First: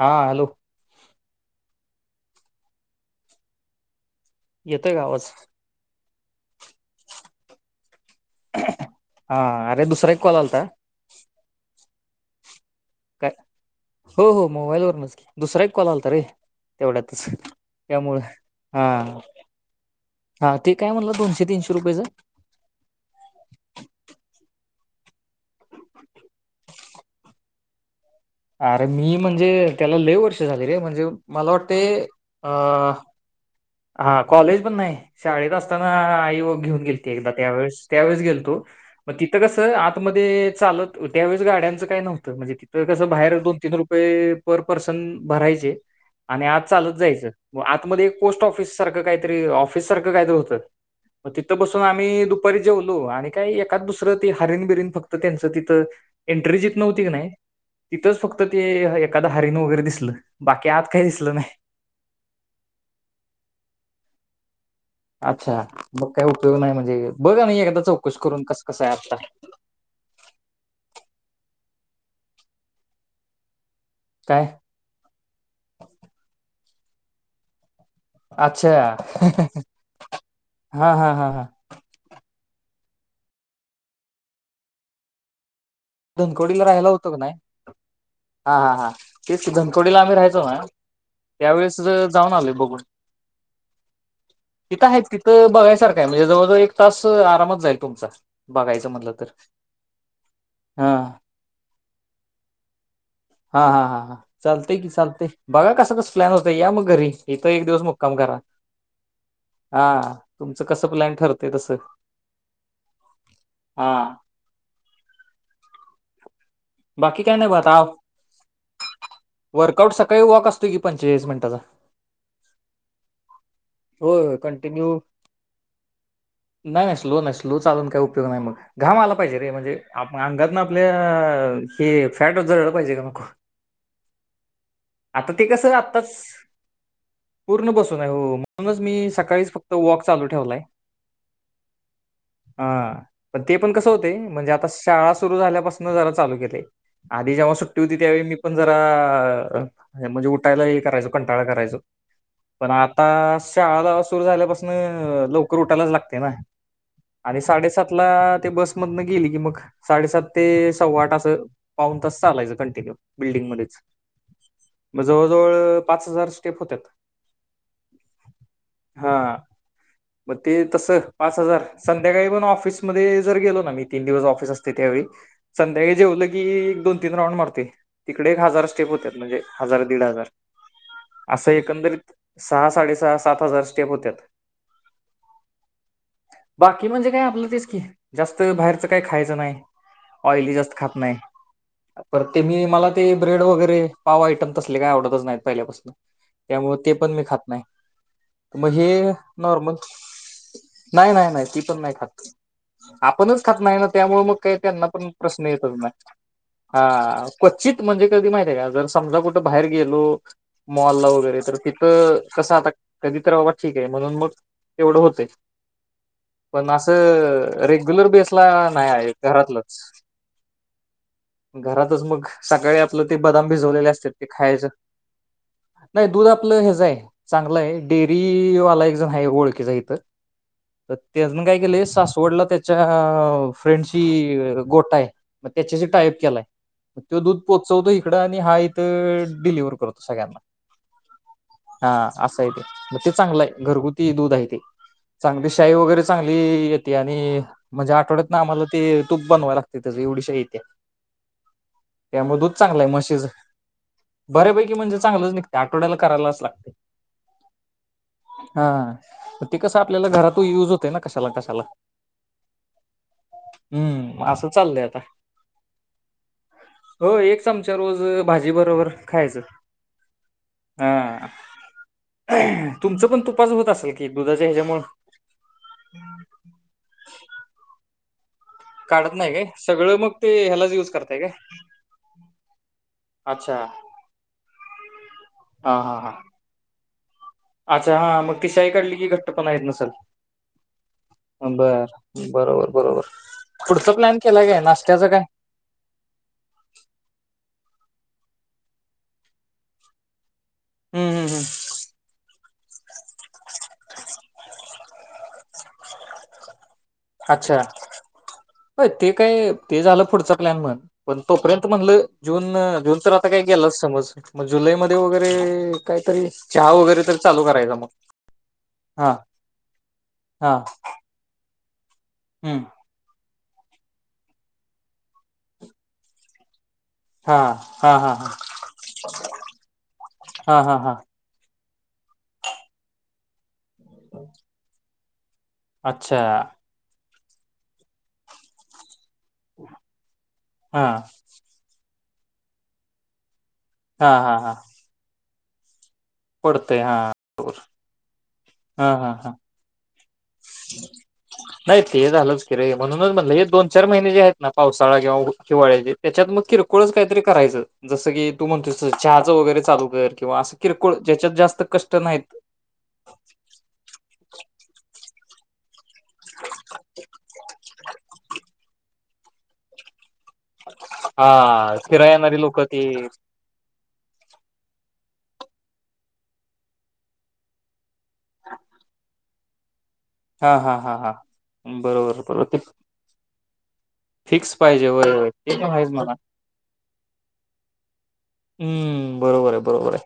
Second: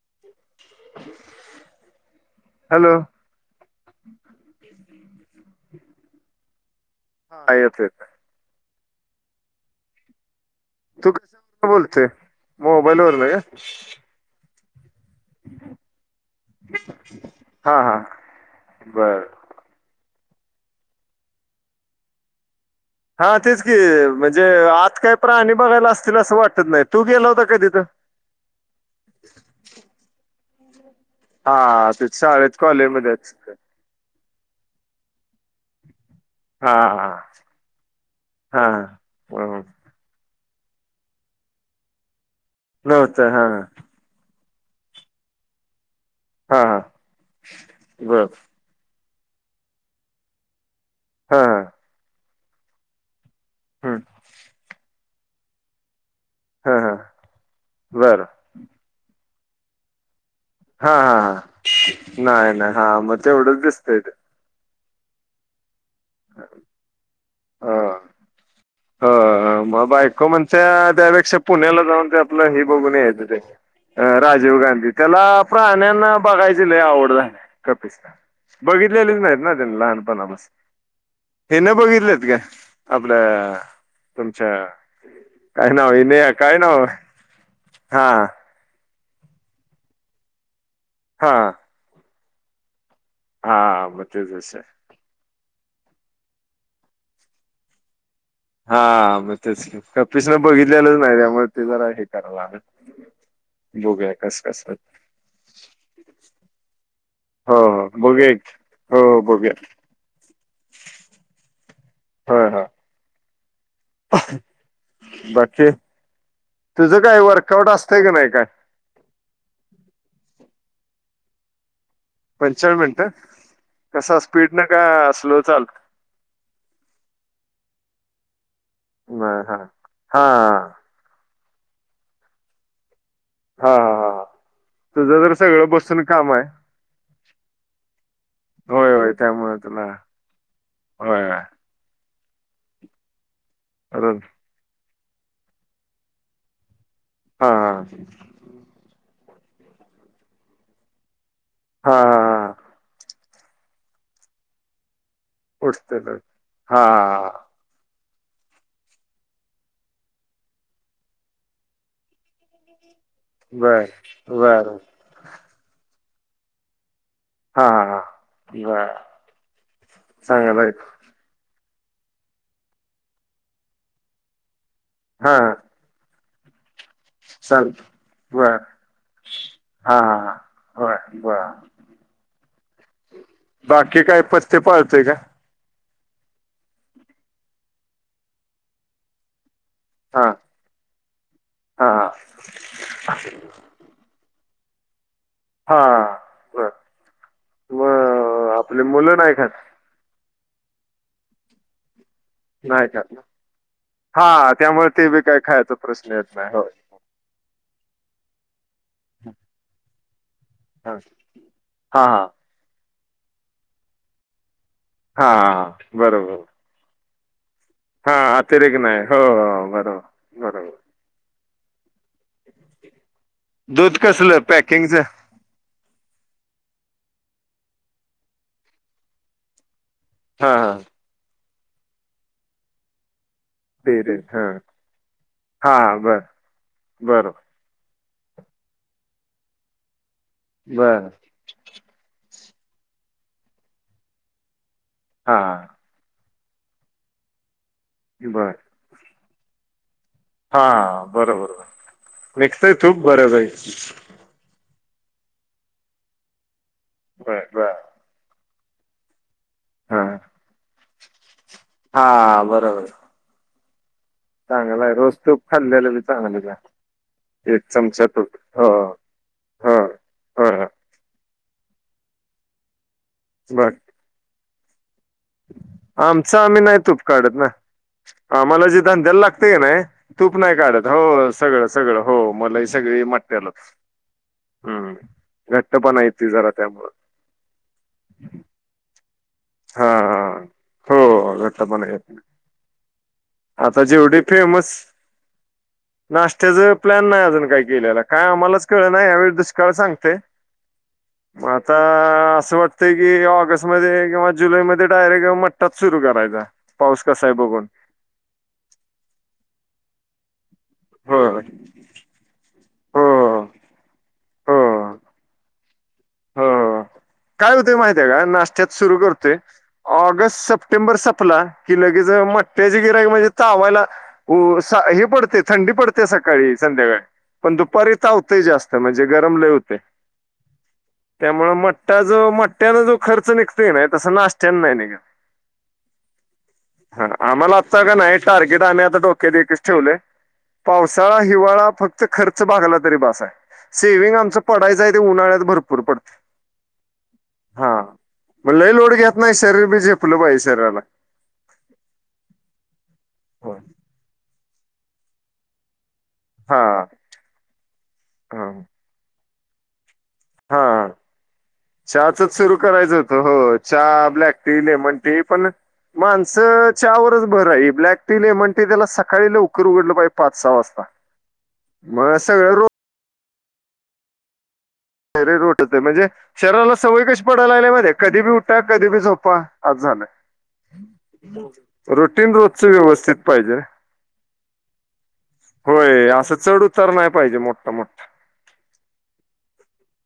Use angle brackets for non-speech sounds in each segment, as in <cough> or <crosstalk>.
हां hello. Hello. येतोय का आवाज हा येतोय येतोय. हा अरे दुसरा एक कॉल आलता. तू <unintelligible> बोलतोय. मोबाईलवर काय रे हो हो मोबाईलवरूनच. दुसरा एक कॉल आला तर रे तेवढ्यातच हा हा त्यामुळ हा बर हा ते काय म्हणलं दोनशे तीनशे रुपयाचं? हा तेच की म्हणजे आत काय प्राणी बघायला असतील असं वाटत नाही. तू गेला होता का तिथं? अरे मी म्हणजे त्याला लय वर्ष झाले रे म्हणजे मला हा वाटते ते शाळेत अ कॉलेजमध्येच हा कॉलेज पण नाही, शाळेत असताना देव हा घेऊन हा गेलते एकदा त्यावेळेस, त्यावेळेस गेलतो हा मग तिथं कस ह आतमध्ये चालत त्यावेळेस गाड्यांचं काही नव्हतं म्हणजे तिथं कसं नव्हतं बाहेर हा दोन तीन रुपये पर पर्सन भरायचे आणि आत हा हा चालत जायचं आत मध्ये एक बर पोस्ट ऑफिस सारंख काहीतरी ऑफिस सारखं काहीतरी होतं. हा तिथं बसून ह आम्ही दुपारी दुपारी जेवलो आणि काय एकाच दुसरं ते हारिन बिरीन फक्त तर त्यांचं तिथं एंट्री हा जितन हा होती की नाही तिथंच बरं फक्त ते एखादा हरीण वगैरे दिसलं. बाकी आत हा काही हा दिसलं हा नाही नाही नाही हा म्हणजे तेवढेच दिसतय ते अच्छा मग काय उपयोग नाही म्हणजे बघ नाही एकादा चौकशी करून कस ह मग बायको म्हणते त्यापेक्षा पुण्याला जाऊन ते आपलं हे बघून यायचं. काय राजीव गांधी त्याला प्राण्यांना बघाय ती लय आवड झा कपिस्ता अच्छा बघितलेलेच नाहीत ना त्यांनी लहानपणापासून हा हा हा हा तिने बघितलेत का? आपलं तुमच्या काय नाव आहे नाही काय धनकोडीला नाव राहायला होतो का नाही हा. हा हा तेच की धनकवडी ला आम्ही राहायचो ना हा त्यावेळेस च जाऊन आलोय बघून. हा बघतेच तस. तिथं आहेत तिथं बघायसारखं म्हणजे जवळ-जवळ एक तास आरामातच जाईल तुमचा. हा बघायचं म्हटलं तर मग तेच कप्पीस म बघ लच हा नाही त्यामुळे ते जरा हे कराव लागल. हा हा हा बघूया ह कस कस चालतय की चालतय बघा, कस कस प्लॅन होतय. या मग घरी इथ हो एक दिवस हो मुक्काम बघूया करा. हो हो बघूया हा तुमचं कस प्लॅन ठरतेय तस. हो हो बाकी तुझं बाकी काय नाही वर्कआउट असतंय का नाही काय अत, वर्कआउट, सकाळी वॉक असतो की पण. तेवीस मिनटंचा. पंचान मिनटं कसा होय स्पीड ना का कंटिन्यू स्लो चाल त नाहीय मग. घाम आला पाहिजे नाही, रे हा म्हणजे आप हा हा अंगातनं आपल्या हे फॅट जळल पाहिजे का म हा हा हा हा. आता ते कसं आत्ताच आहे पूर्ण बसून आहे हो म्हणूनच होय मी होय सकाळीच त्यामुळे फक्त तुला वॉक चालू ठेवलाय. होय होय हा. पण ते पण कसं होते बरोबर म्हणजे आता शाळा सुरू झाल्यापासून जरा चालू केलय. आधी हा जेव्हा सुट्टी हा होती त्यावेळी मी पण जरा अहं. अ म्हणजे उठायला हे करायचं. कंटाळा कराय हा हा पण आता शाळा गाव सुरु झाल्यापासून लवकर उठायलाच उठते तर लागते ना हा हा आणि साडेसात त्याला ते बसमधन गेली की मग साडेसात ते सव्वा त असं पाऊन तास चालायचं कंटिन्यू बिल्डिंग मध्येच बर बर मग जवळजवळ पाच हजार स्टेप होत्या हा हा हा बर हा मग चांगलं ते आहे तस पाच हजार संध्याकाळी पण ऑफिसमध्ये जरेलो ना मी तीन दिवस ऑफिस अस त्यावेळी हा संध्याकाळी जेवलं ते दोन तीन राऊंड मरते चाल तिकडे एक बर हजार स्टेप होत म्हणजे हा दड हा हजार हा होय बर अस एकंदरीत सहा साडे सहा सात हजार स्टेप बाकी होत्या काय पत्ते पाळते का बाकी म्हणजे काय आपलं तेच कि जास्त बाहेरचं काय खायचं नाही हा ऑली जास्त खात नाही हा पर ते मी मला ते ब्रेड वगैरे पाव आयटम तसले काय आवत नाही हा पहिल्यापासून बर त्यामु ते पण मी खात नाही मग तर मग आपले हे मुलं नाही खात नॉर्मल नाही नाही नाही ती पण नाही खात आपणच खात नाही ना त्यामुळे मग हा काही त्यांना त्यामुळे ते पण बी काय प्रश्न खायचा येतच प्रश्न नाही येत होय हा क्वचित म्हणजे कधी माहित आहे का जर केव्हा कुठे बाहेर गेला हॅलो हा मॉलला वगैरे तर हा तिथं कसं आता कधी तर बाबा ठीक आहे म्हणून मग तेवढं होते हा बरोबर हम हा अतिरेक नाही हो बरोबर बरोबर घरात मग सकाळी आपलं ते बदाम भिजवलेले दूध कसलं खायचं पॅकिंगच नाही दूध आपलं हेचय चांगलं आहे डेअरी वाला एक जण आहे ओळखेचा इथं हा हा म्हून काय केले सासवडलं त्याच्या ते ते फ्रेंडची हा गोटा आहे मग त्याच्याशी हा टायप बर केलाय मग तो बरं दूध पोचवतोय- तिकड आणि हाय - त डिलेव्हर करतो. सगळ्यांना बर हां असं - मग ते चांगलंय. घरगुती दूध आहे ते. हा चांगली शाय वगैरे चांगली- येते. आणि- म्हणजे आठवड्यातन बर आम्हाला ते- तूप बनवाया लागतय. हा बरोबर. निघतय तूप बऱ्यापै - बऱ्या पैकी म्हणजे? चांगलं निघत, आठवड्याला करायलाच लागतय. बर बर हा. ते कस, हा आपल्याला घरातही युज होतो ना? कशाला, कशाला. हा बरोबर. हम्म. असं चाललंय चांगलय, आता रोज तूप खाल्लेलं बी चांगले का. एक चमचा तूप - भाजी बरोबर खायचं. हो हा- ह तुमच पण, तुपाच होत असल की? दुध- ते हेज्यामुळ- आमच आम्ही नाही तूप काढत ना? आम्हाला जे काढत धंद्याला काय लागतंय की नाही, सगळं मग ते तूप नाही ह्यालाच काढत. युज करताय काय हो सगळं सगळं हो मलंय मलई सगळी. ते अच्छा मठ्ठयालाच. हम्म. हा हा घट्टपणा हा येतोय जरा त्यामुळ. अच्छा हा. मग ती शाई काढली की घ.. टृपणा येत हा नसल. हा हो बर घट्टपणा येते बरोबर बरोबर. आता पुढचा प्लॅन जेवढे केलाय काय फेमस, नाश्त्याचा काय नाश्त्याच प्लॅन नाही अजून काही. केलेला. काय आम्हालाच कळना यावेळी दुष्काळ सांगतय- हम्म हम्म मग हम्म आता- असं वाट... ते की ऑगस्टमध्ये किंवा जुलैमध्ये- डायरेक्ट म मठ्ठाच सुरू करायचा पाऊस कसा आहे बघून हो ते काय, ते झालं पुढचं प्लॅन म पण हो तोपर्यंत म्हणल जून, जून तर आता हो काय गेलाच समज मग जुलै हो मध्ये वगैरे काहीतरी हो चहा हो. वगैरे तर चालू काय होतंय करायचा मग माहतीय आहे का नाश्त्यात सुरू हा करतोय ऑगस्ट हा सप्टेंबर संपला कि लगेच हम्म मट्याचे गिऱ्हाईक म्हणजे चावायला हे पडते थंडी पडते सकाळीच संध्याकाळी हा पण हा दुपारी हा हा तावतय जास्त म्हणजे गरम लय होतय हा हा हा त्यामुळे म... त्या जो मट्टयान जो खर्च निघ.. तो की नाही तस नाष्ट्यानं नाही निघत. अच्छा ह आम्हाला आत्ता का नाही टारगेट आम्ही आता डो... क्यात एकच ठेवलंय हा पावसाळा हिवाळा फ... फक्त खर्च भागला तरी बासाय. हा सेविंग हा आमचं हा पडायचाय ते उन्हाळ्यात भरपूर पडत पडतंय हा हा म लई हा लोड हा घेत हा नाही शरीर बी झे... नाही ते झालंच की रे म्हणूनच तेच म्हटलं हे होय. दोन चार महिने जे आहेत ना पावसाळा किंवा ऊ हिवाळ्याचे त्याच्यात मग हा किरकोळच काहीतरी करायचं जसं की हा तू म्हणतोस तसं चहा <inaudible> वगैरे चालू कर किंवा असं हा किरकोळ ज्याच्यात जास्त कष्ट चहाचचं नाहीत सुरू करायचं होतं हो चहा ब्लॅक टी लेमन ते पण माणसं चहावरच भर आहे ब्लॅक टी लेमन टी त्याला सकाळी लवकर उघडलं पाहि हा फिराय येणारी सगळं लोक रोट ती <unintelligible> <inaudible> म्हणजे शरीराला सवय कशी पडाय लागली माहित आहे का कधी भी उठा कधी भी झोपा असं झालं हा हा हा हा बरोबर बरोबर त पायजे वय ते पण आहेच होय म्हणा असं चढ उतार नाही पाहिजे म हा मोठा. हम्म बरोबर आहे, बरोबर आहे.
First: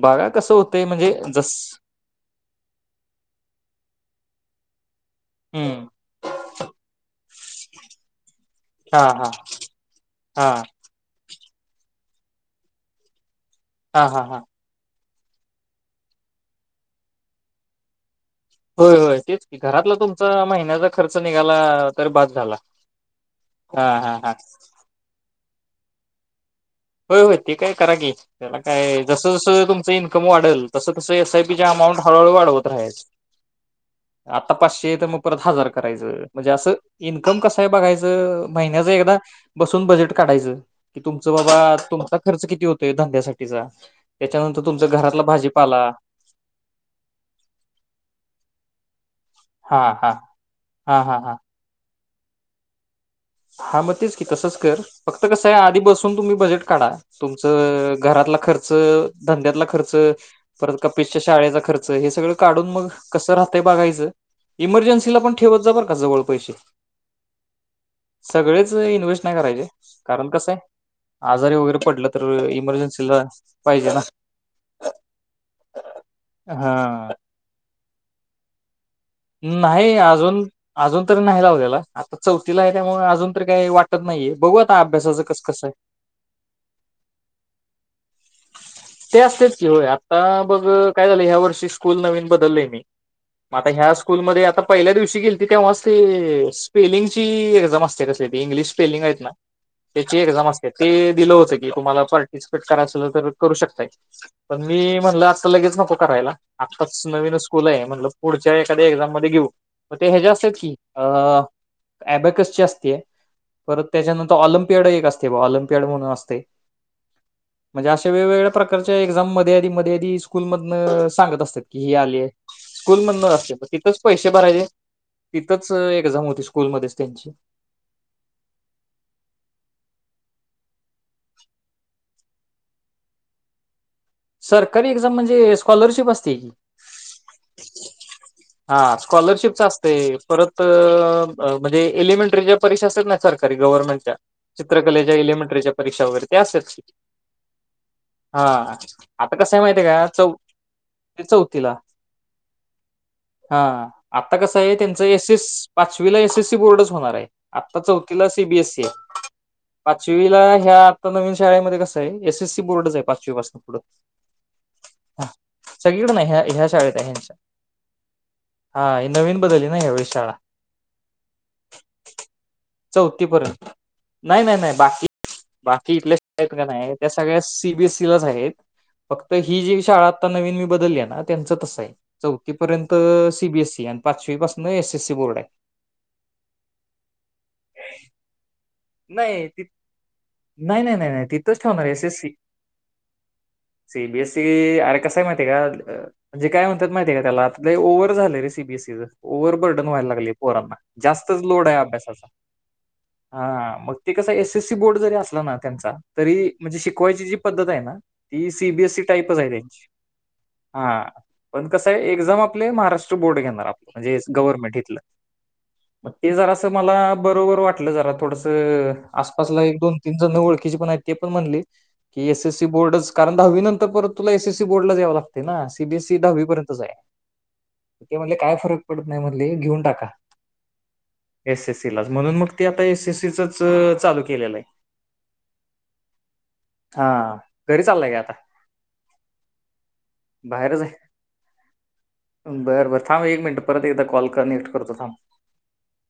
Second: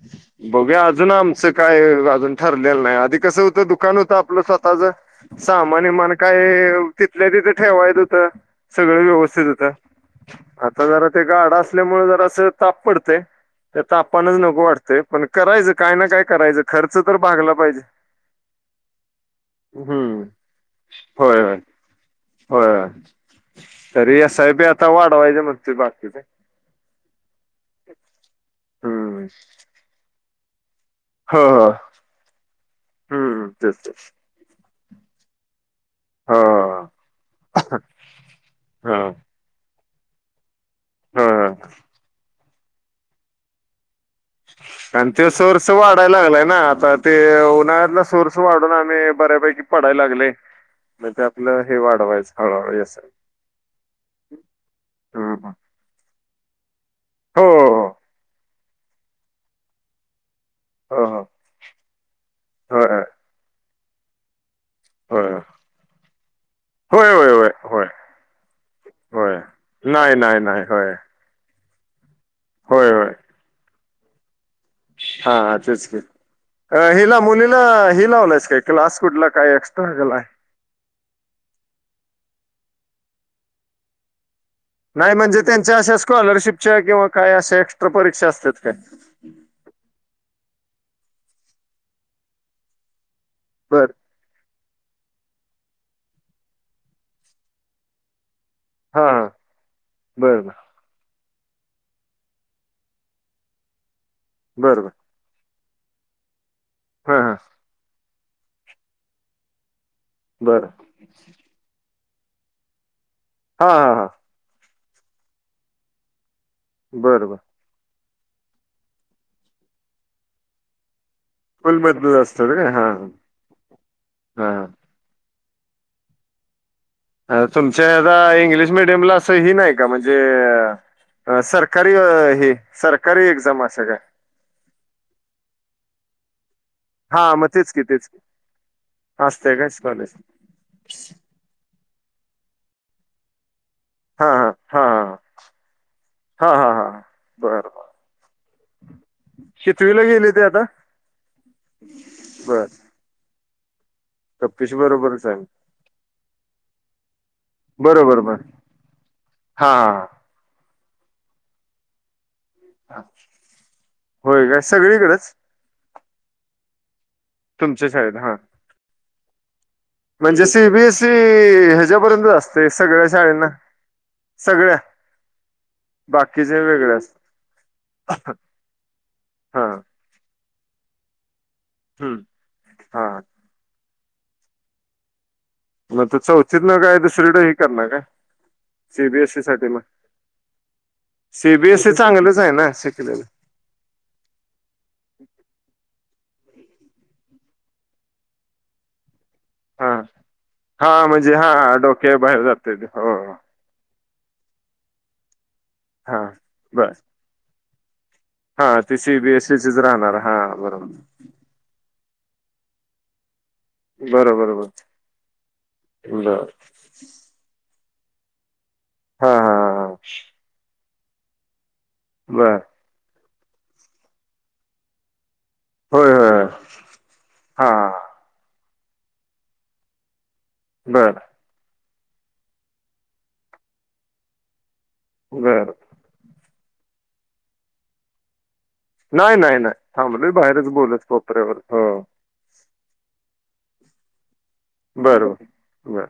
बागा कसं बघूया होतंय अजून म्हणजे आमचं जस काय अजून ठरलेलं नाही आधी कसं होतं दुकान होतं आपलं स्वत स्वताचं. हम्म सामान-बीमान काय हुतीत. तिथल्या तिथं ठेवाय येत होतं. हा सगळं हा व्यवस्थित होत हा आता जरा ते गाडा असल्यामुळे जरा. जरासं ताप पडतंय- त्या हा हा तापानंच हा नको ते पण करायचं काय ना काय करायचं खर्च तर भागला पाहिजे होय होय तेच घरातला हम्म तुमचा महिन्याचा खर्च होय निघाला होय तरी बास झाला होय हा हा हा. तो बाकिचा आहे. होय होय ते काय करा की त्याला काय जस हम्म जसं तुम चं इन्कम वाढंल तसं तसं एस आय हो पी हो चीअमाऊंट हळूहळू वाढवत राहायची, हम्म तेच तेच आता पाचशे तर मग परत हजार करायच हो म्हणजे अस इन्कम कसं आहे बघायच, महिन्याच हो एकदा बसू त्यातून बजेट काढायच, कि तूमच हो हो. बाबा तुमचा खर्च किती होतोय? धंद्यासाठीचा. त्याच्यानंतर तुमचा आणि घरातला ते सोर्स भाजीपाला वाढायला लागलाय ना, आता ते उन्हाळ्यातला सोर्स वाढून आणि बऱ्यापैकी हा पडायला हा लागलयं हा मग हा ते हा आपलं हे वाढवायचं. हा येस हाय. हा मग तेच की तसंच कर फक्त कसं हो आहे आधी बसून तुम्ही बजेट काढा. हो तुमचं घरातला खर्च खर्च, धंद्यातला खर्च. परत हो कपीसच्या हो शाळेचा खर्च, हे सगळं काढून होय मग कसं राहतय बघायचं. ह <unintelligible> इमर्जन्सीला पण ठेवत जा बर का जवळ पैसे. होय होय होय होय होय सगळेच इन्व्हेस्ट नाही होय करायचे नाही कारण नाही कस आहे नाही होय आजारी वगैरे. पडलत. होय इमर्जन्सी ला. पाहिजे ना. हा हा तेच की अ हा. हेला मुलींना हे तू लावलाईस काय क्लास कुठला काय एक्स्ट्रा नाही केलाय अजून अजून तर नाही लावल्याला आता चौथीला आहे त्यामुळे अजून तर काही वाटत नाहीये ये नाही म्हणजे त्यांच्या अशा स्कॉलरशिपच्या किंवा काय अशा एक्स्ट्र परीक्षा असतात काय ते असतेच की होय आता बघ काय झालं ह्या वर्षी स्कूल नवीन बदललेय मी मग आता बर ह्या स्कूलमध्ये आता पहिल्या दिवशी गेली त तेव्हाच ती स्पेलिंग ची एक्झाम असते कस ते इंग्लिश स्पेलिंग हां आहेत हां ना तेची एक्झाम बरं असत्या लिहल होत की तुम्हाला पार्टिसिपेट करायच करू शकताय. पण बरं बरं मी म्हणल लगेच नको करायला, आताच हां हां नवीन स्कूल आहे म्हणल पुढच्या एखाद्या एक्झाम मध्ये घेऊ मग ते हेज्या असतात, बरं की अ ए-ब-कस् ची असते. हां परत हां हां त्याच्यानंतर ऑलिमप, एक असते ऑलमपियड म्हणून असतय बर बर म्हणजे अशा वेगवेगळ्या प्रकारच्या एक्झाम मध्ये आधी मध्ये आधी स्कूलमधन सांगत असतात की स्कूल ही बदलत आली असतात काय स्कूल मध न हा असते म तिथच पैसे भरायचे तिथंच एक्झाम होती स्कूलमध्ये तुमच्या आ इंग्लिश मिीडियम ला असं ह नाही का म्हणजे, जे सरकारी हे सरकारी एक्झाम अस काय सरकारी एक्झाम म्हणजे स्कॉलरशिप असते की हा मग तेच की तेच की हा असते स्कॉलरशिप काय स्कॉलरश असतय परत ज एलिमेंटरीच्या परीक्षा असेल ना सरकरी गव्हर्नमेंटच्या हा हा हा हा चित्रकलेच्या एलिमेंटरीच्या परीक्षा वगैर हा हा असेच हा बरं बर हा आता कसं आहे माहिती आहे कितवीला का गेले चौ ते आता चौथीला बर हा आता कसं आहे कप्पीश त्यांच बरोबरच एस एस आहे पाचवीला एस एससी बोर्डच होणार आहे, आता बरोबर चौथीला बर सीबीएससी आहे हा पाचवीला ह्या तर नवीन शाळेमध्ये कस आहे एस एस बोर्डच हा आहे पाचवी पासून पुढं. होय काय हा सगळीकडेच. सगळीकडे नाही ह्या ह्या शाळेत हाय, ह्या. तुमच्या शाळेत हा बदलली ना यावेळी शाळा म्हणजे सी, बीएसई ह्याच्यापर्यंत असते सगळ्या चौथी शाळेना, पर्यंत नाही नाही सगळ्या नाही बाकी बाकी इथल्या शाळेत बाकीचे का नाही वेगळ त्या असत. सगळ्या सीबीएसईलाच आहेत. फक्त ही हा जी शाळा आता नवीन बदलल्या ना. त्यांच तस आहे. हम्म. चौथीपर्यंत हा सी. बीएसई आणि. पाचवी पासून एस, एसी बोर्ड आहे. मग आता चौथीतन काय दुसरीकडे हे करणार काय. सीबीएसई नाही ती साठी मग नाही, नाही, नाही, नाही तिथंच ठेवणार सीबीएसई एस. ससी चांगलंच आहे ना शिकलेलं सी. बीएससई अरे कस आहे माहिती आहे का. म्हणजे काय म्हनत्यात माहितीय का, त्याला लई ओव्हर झालं र सी. बीएसईचं. ओव्हरबर्डन हा व्हायला लागले पोरांना, हा म्हणजे जास्तच लोड हा आहे डोक्या अभ्यासाचा. बाहेर जाते ते. हो हो मग ते कस हाय एस. एससी बोर्ड जरी असला ना. त्याचा हा तरी म्हणजे बर शिकवायची जी पद्धत आहे. ह. हा ती सी. बी. एसीच राहणार हा बरोबर. हा पण कसं एक्झाम आपले महाराष्ट्र बोर्ड घेणार. म्हणजे बरोबर बर गव्हर्नमेंट हितल, मग ते बर जरा अस मला बरोबर वाट जरात. थोडस. हा हा आसपासला एक हा दोन-तीन जण ओळखीची पण आहेत. ते पण म्हणले. की एस. बर एससी बोर्डच. कारण दहावी नंतर परत तुला ए. सीसी बोर्डलाच याव लागतं. ते ना सी. बी. होय एससई होय दहावी पर्यंतच आहे, हा ते म्हणले काय फरक. पडत नाही मधले घेऊन टाका. बर. तिलाच म्हणून मग ते आता ए. सीसीच चालू केलेलं आहे. बर. हा घरी चाललाय का आता. नाही, नाही, नाही, थांबलोय बाहेरच बोलत कोपऱ्यावर. बर, बर, थांब एक मिनट परत एकदा कॉल. कनेक्ट करतो थांब बरोबर बर